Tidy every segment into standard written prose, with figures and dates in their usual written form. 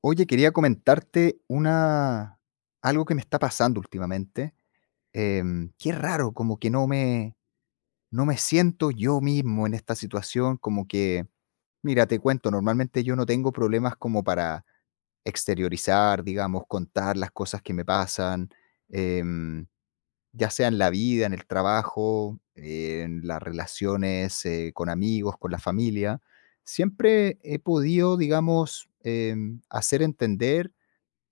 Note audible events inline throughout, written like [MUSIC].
Oye, quería comentarte una algo que me está pasando últimamente. Qué raro, como que no me siento yo mismo en esta situación, como que, mira, te cuento, normalmente yo no tengo problemas como para exteriorizar, digamos, contar las cosas que me pasan, em, ya sea en la vida, en el trabajo, en las relaciones, con amigos, con la familia. Siempre he podido, digamos, hacer entender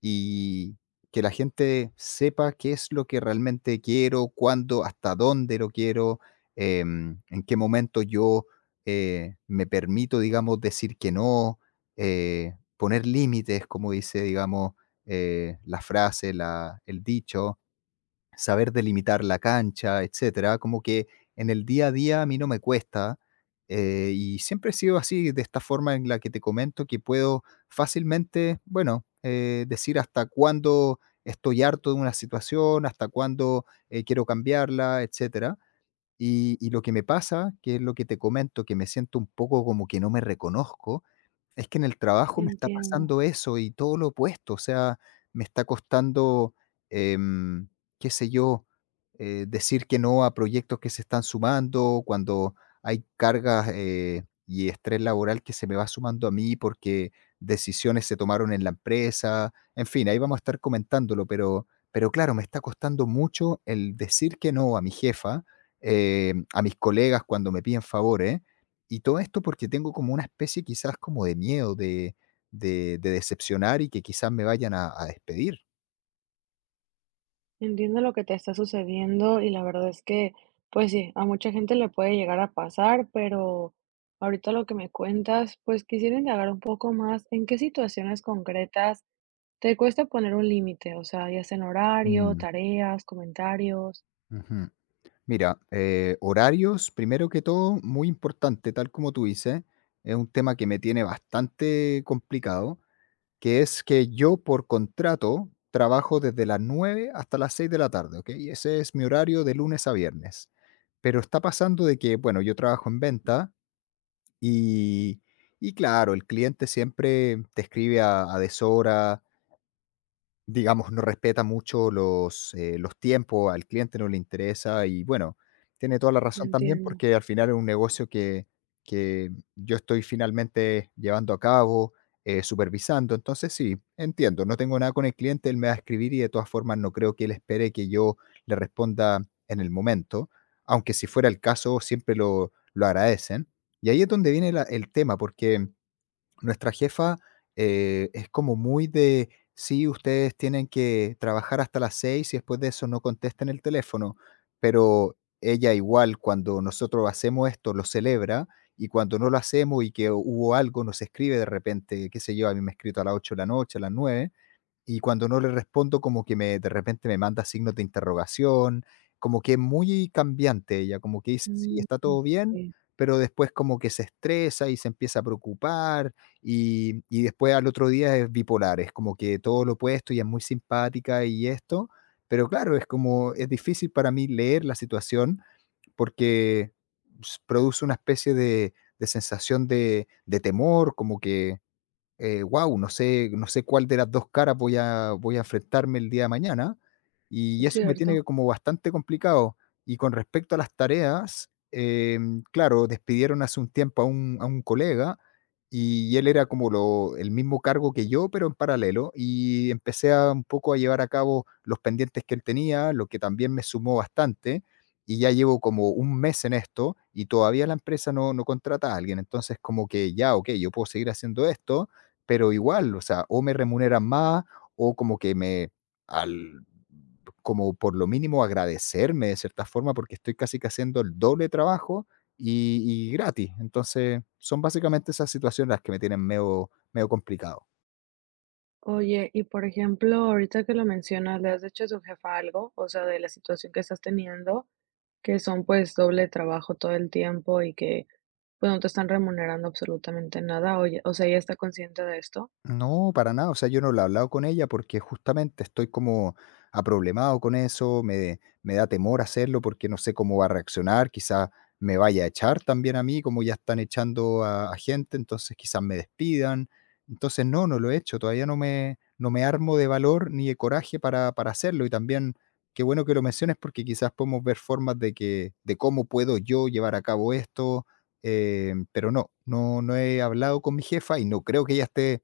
y que la gente sepa qué es lo que realmente quiero, cuándo, hasta dónde lo quiero, en qué momento yo me permito, digamos, decir que no, poner límites, como dice, digamos, la frase, el dicho, saber delimitar la cancha, etcétera, como que en el día a día a mí no me cuesta, y siempre he sido así, de esta forma en la que te comento, que puedo fácilmente, bueno, decir hasta cuándo estoy harto de una situación, hasta cuándo quiero cambiarla, etcétera. Y lo que me pasa, que es lo que te comento, que me siento un poco como que no me reconozco, es que en el trabajo me está Entiendo, pasando eso y todo lo opuesto, o sea, me está costando, em, qué sé yo, decir que no a proyectos que se están sumando, cuando hay cargas y estrés laboral que se me va sumando a mí porque decisiones se tomaron en la empresa, en fin, ahí vamos a estar comentándolo, pero claro, me está costando mucho el decir que no a mi jefa, a mis colegas cuando me piden favores y todo esto porque tengo como una especie quizás como de miedo de decepcionar y que quizás me vayan a despedir. Lo que te está sucediendo y la verdad es que, pues sí, a mucha gente le puede llegar a pasar, pero ahorita lo que me cuentas, pues quisiera indagar un poco más en qué situaciones concretas te cuesta poner un límite, o sea, ya sea en horario, Mm, tareas, comentarios. ujú. Mira, horarios, primero que todo, muy importante, tal como tú dices, es un tema que me tiene bastante complicado, que es que yo por contrato trabajo desde las 9 hasta las 6 de la tarde, ¿okey? Ese es mi horario de lunes a viernes. Pero está pasando de que, bueno, yo trabajo en venta Y y claro, el cliente siempre te escribe a deshora, digamos, no respeta mucho los tiempos, al cliente no le interesa y bueno, tiene toda la razón también Entiendo. porque al final es un negocio que yo estoy finalmente llevando a cabo, supervisando. Entonces sí, entiendo, no tengo nada con el cliente, él me va a escribir y de todas formas no creo que él espere que yo le responda en el momento, aunque si fuera el caso siempre lo agradecen. Y ahí es donde viene el tema, porque nuestra jefa, es como muy de, sí, ustedes tienen que trabajar hasta las 6 y después de eso no contesten el teléfono, pero ella igual cuando nosotros hacemos esto lo celebra y cuando no lo hacemos y que hubo algo nos escribe de repente, qué sé yo, a mí me ha escrito a las 8 de la noche, a las 9 y cuando no le respondo, como que me de repente me manda signos de interrogación, como que es muy cambiante ella, como que dice, sí, Mm, está todo bien, ok, pero después como que se estresa y se empieza a preocupar y después al otro día es bipolar, es como que todo lo opuesto y es muy simpática y esto, pero claro, es como, es difícil para mí leer la situación porque produce una especie de sensación de temor, como que wow, no sé cuál de las 2 caras voy a enfrentarme el día de mañana, y es eso me tiene cierto. como bastante complicado. Y con respecto a las tareas, claro, despidieron hace un tiempo a un colega, y él era como lo el mismo cargo que yo, pero en paralelo, y empecé a un poco a llevar a cabo los pendientes que él tenía, lo que también me sumó bastante, y ya llevo como un mes en esto, y todavía la empresa no contrata a alguien. Entonces, como que ya, okey, yo puedo seguir haciendo esto, pero igual, o sea, o me remuneran más, o como que me al como por lo mínimo agradecerme de cierta forma, porque estoy casi que haciendo el doble trabajo y gratis. Entonces, son básicamente esas situaciones las que me tienen medio complicado. Oye, y por ejemplo, ahorita que lo mencionas, ¿le has dicho a tu jefa algo? O sea, de la situación que estás teniendo. Que son, pues, doble trabajo todo el tiempo y que, pues, no te están remunerando absolutamente nada. Oye, o sea, ¿ella está consciente de esto? No, para nada. O sea, yo no lo he hablado con ella porque justamente estoy como aproblemado con eso, me da temor hacerlo porque no sé cómo va a reaccionar, quizás me vaya a echar también a mí, como ya están echando a gente, entonces quizás me despidan. Entonces, no, no lo he hecho, todavía no me armo de valor ni de coraje para hacerlo. Y también, qué bueno que lo menciones porque quizás podemos ver formas de que, de cómo puedo yo llevar a cabo esto. Pero no he hablado con mi jefa y no creo que ella esté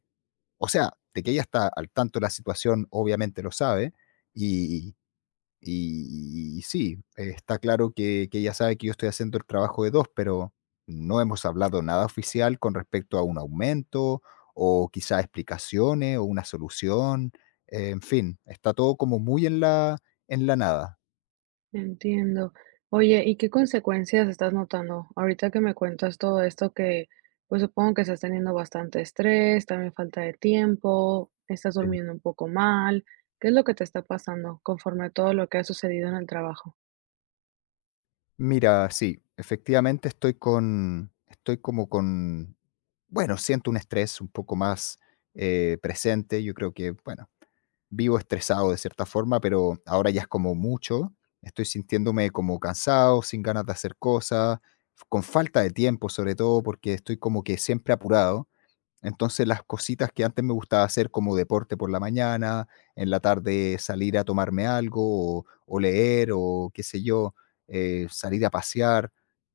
o sea, de que ella está al tanto de la situación, obviamente lo sabe, y, y sí, está claro que ella sabe que yo estoy haciendo el trabajo de dos, pero no hemos hablado nada oficial con respecto a un aumento o quizá explicaciones o una solución. En fin, está todo como muy en en la nada. Entiendo. Oye, ¿y qué consecuencias estás notando? Ahorita que me cuentas todo esto que, pues, supongo que estás teniendo bastante estrés, también falta de tiempo, estás Sí. durmiendo un poco mal. ¿Qué es lo que te está pasando conforme a todo lo que ha sucedido en el trabajo? Mira, sí, efectivamente estoy como con, bueno, siento un estrés un poco más presente. Yo creo que, bueno, vivo estresado de cierta forma, pero ahora ya es como mucho. Estoy sintiéndome como cansado, sin ganas de hacer cosas, con falta de tiempo sobre todo, porque estoy como que siempre apurado. Entonces las cositas que antes me gustaba hacer como deporte por la mañana, en la tarde salir a tomarme algo o leer o qué sé yo, salir a pasear,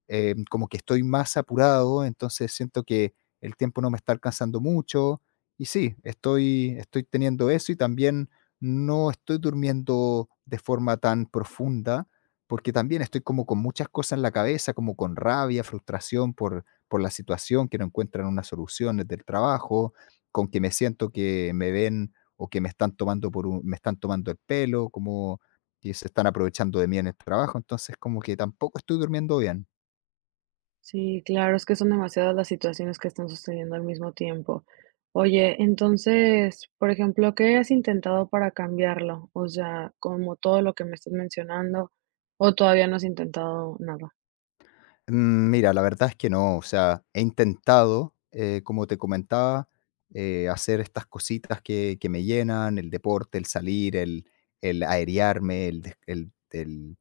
como que estoy más apurado, entonces siento que el tiempo no me está alcanzando mucho y sí, estoy teniendo eso y también no estoy durmiendo de forma tan profunda porque también estoy como con muchas cosas en la cabeza, como con rabia, frustración por la situación, que no encuentran una solución desde el trabajo, con que me siento que me ven o que me están tomando me están tomando el pelo, como que se están aprovechando de mí en el trabajo, entonces como que tampoco estoy durmiendo bien. Sí, claro, es que son demasiadas las situaciones que están sucediendo al mismo tiempo. Oye, entonces, por ejemplo, ¿qué has intentado para cambiarlo? O sea, como todo lo que me estás mencionando, o todavía no has intentado nada. Mm, mira, la verdad es que no, o sea, he intentado, como te comentaba, hacer estas cositas que me llenan, el deporte, el salir, el aerearme, el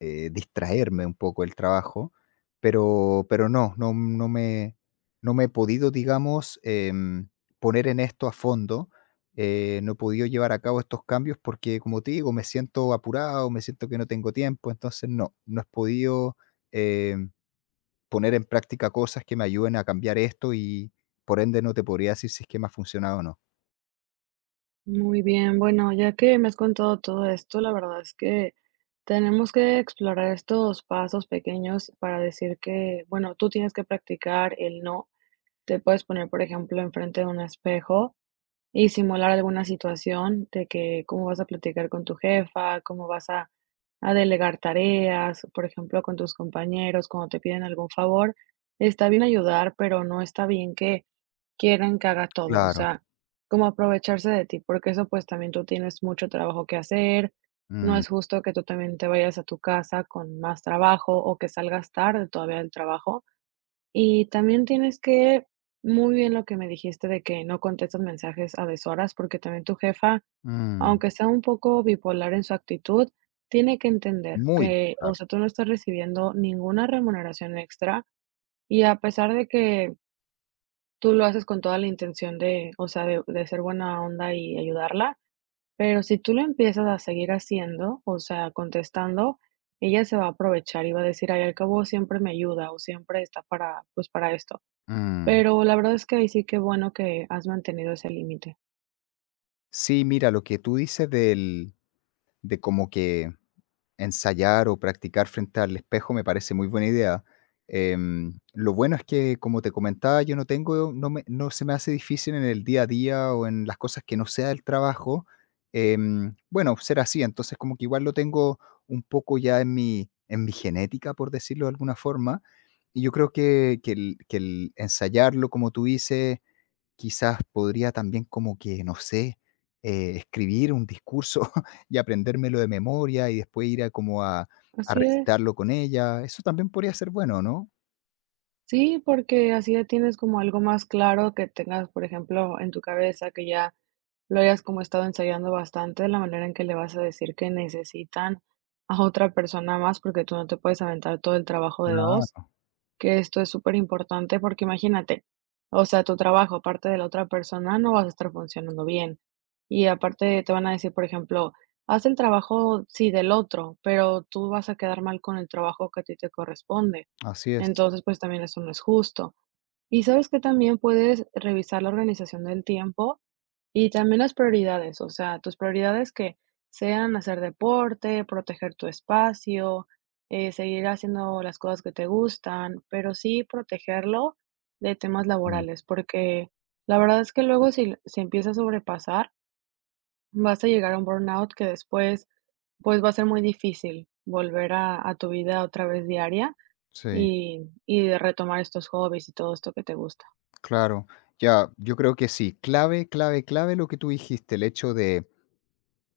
distraerme un poco el trabajo, pero no me no me he podido, digamos, poner en esto a fondo, no he podido llevar a cabo estos cambios porque, como te digo, me siento apurado, me siento que no tengo tiempo, entonces no, no he podido, em, poner en práctica cosas que me ayuden a cambiar esto y, por ende, no te podría decir si es que me ha funcionado o no. Muy bien, bueno, ya que me has contado todo esto, la verdad es que tenemos que explorar estos pasos pequeños para decir que, bueno, tú tienes que practicar el no. Te puedes poner, por ejemplo, enfrente de un espejo y simular alguna situación de que cómo vas a platicar con tu jefa, cómo vas a delegar tareas, por ejemplo, con tus compañeros, cuando te piden algún favor. Está bien ayudar, pero no está bien que quieran que haga todo, o Claro. sea, como aprovecharse de ti, porque eso pues también tú tienes mucho trabajo que hacer, no Mm, es justo que tú también te vayas a tu casa con más trabajo o que salgas tarde todavía del trabajo y también tienes que muy bien lo que me dijiste de que no contestas mensajes a deshoras, porque también tu jefa, mm, aunque sea un poco bipolar en su actitud, tiene que entender muy que, o claro. sea, tú no estás recibiendo ninguna remuneración extra y a pesar de que tú lo haces con toda la intención de, o sea, de ser buena onda y ayudarla, pero si tú lo empiezas a seguir haciendo, o sea, contestando, ella se va a aprovechar y va a decir, ay, al cabo siempre me ayuda o siempre está para, pues, para esto. Mm. Pero la verdad es que ahí sí que bueno que has mantenido ese límite. Sí, mira, lo que tú dices del de como que ensayar o practicar frente al espejo me parece muy buena idea. Lo bueno es que, como te comentaba, yo no tengo, no se me hace difícil en el día a día o en las cosas que no sea el trabajo, bueno, ser así. Entonces, como que igual lo tengo un poco ya en en mi genética, por decirlo de alguna forma. Y yo creo que el ensayarlo, como tú dices, quizás podría también como que, no sé, escribir un discurso [LAUGHS] y aprendérmelo de memoria y después ir a como a Así es. recitarlo con ella. Eso también podría ser bueno, ¿no? Sí, porque así ya tienes como algo más claro que tengas, por ejemplo, en tu cabeza, que ya lo hayas como estado ensayando bastante, la manera en que le vas a decir que necesitan a otra persona más, porque tú no te puedes aventar todo el trabajo de 2. Claro, Que esto es súper importante porque imagínate, o sea, tu trabajo, aparte de la otra persona, no vas a estar funcionando bien. Y aparte te van a decir, por ejemplo, haz el trabajo, sí, del otro, pero tú vas a quedar mal con el trabajo que a ti te corresponde. así es. Entonces, pues también eso no es justo. Y sabes que también puedes revisar la organización del tiempo y también las prioridades, o sea, tus prioridades que sean hacer deporte, proteger tu espacio, seguir haciendo las cosas que te gustan, pero sí protegerlo de temas Ujú. laborales, porque la verdad es que luego si se empieza a sobrepasar, vas a llegar a un burnout que después, pues, va a ser muy difícil volver a tu vida otra vez diaria Sí, y retomar estos hobbies y todo esto que te gusta. claro. Ya, yo creo que sí. Clave, clave, clave lo que tú dijiste, el hecho de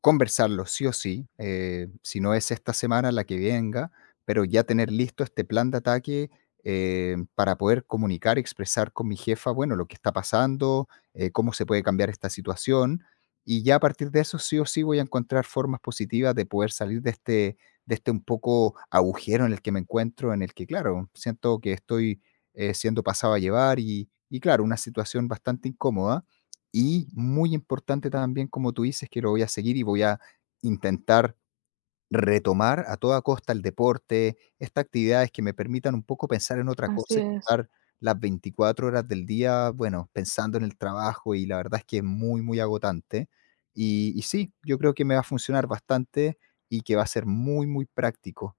conversarlo sí o sí, si no es esta semana, la que venga, pero ya tener listo este plan de ataque, para poder comunicar, expresar con mi jefa, bueno, lo que está pasando, cómo se puede cambiar esta situación. Y ya a partir de eso, sí o sí voy a encontrar formas positivas de poder salir de este un poco agujero en el que me encuentro, en el que, claro, siento que estoy siendo pasado a llevar y claro, una situación bastante incómoda y muy importante también, como tú dices, que lo voy a seguir y voy a intentar retomar a toda costa el deporte, estas actividades que me permitan un poco pensar en otra Así cosa y no es. estar las 24 horas del día, bueno, pensando en el trabajo y la verdad es que es muy, muy agotante. Y sí, yo creo que me va a funcionar bastante y que va a ser muy, muy práctico.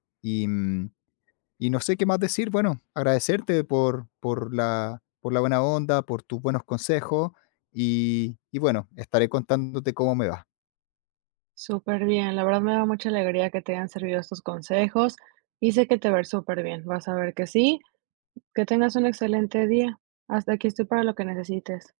Y no sé qué más decir, bueno, agradecerte por por la buena onda, por tus buenos consejos y bueno, estaré contándote cómo me va. Súper bien, la verdad me da mucha alegría que te hayan servido estos consejos y sé que te va a ir súper bien. Vas a ver que sí. Que tengas un excelente día. Hasta aquí estoy para lo que necesites.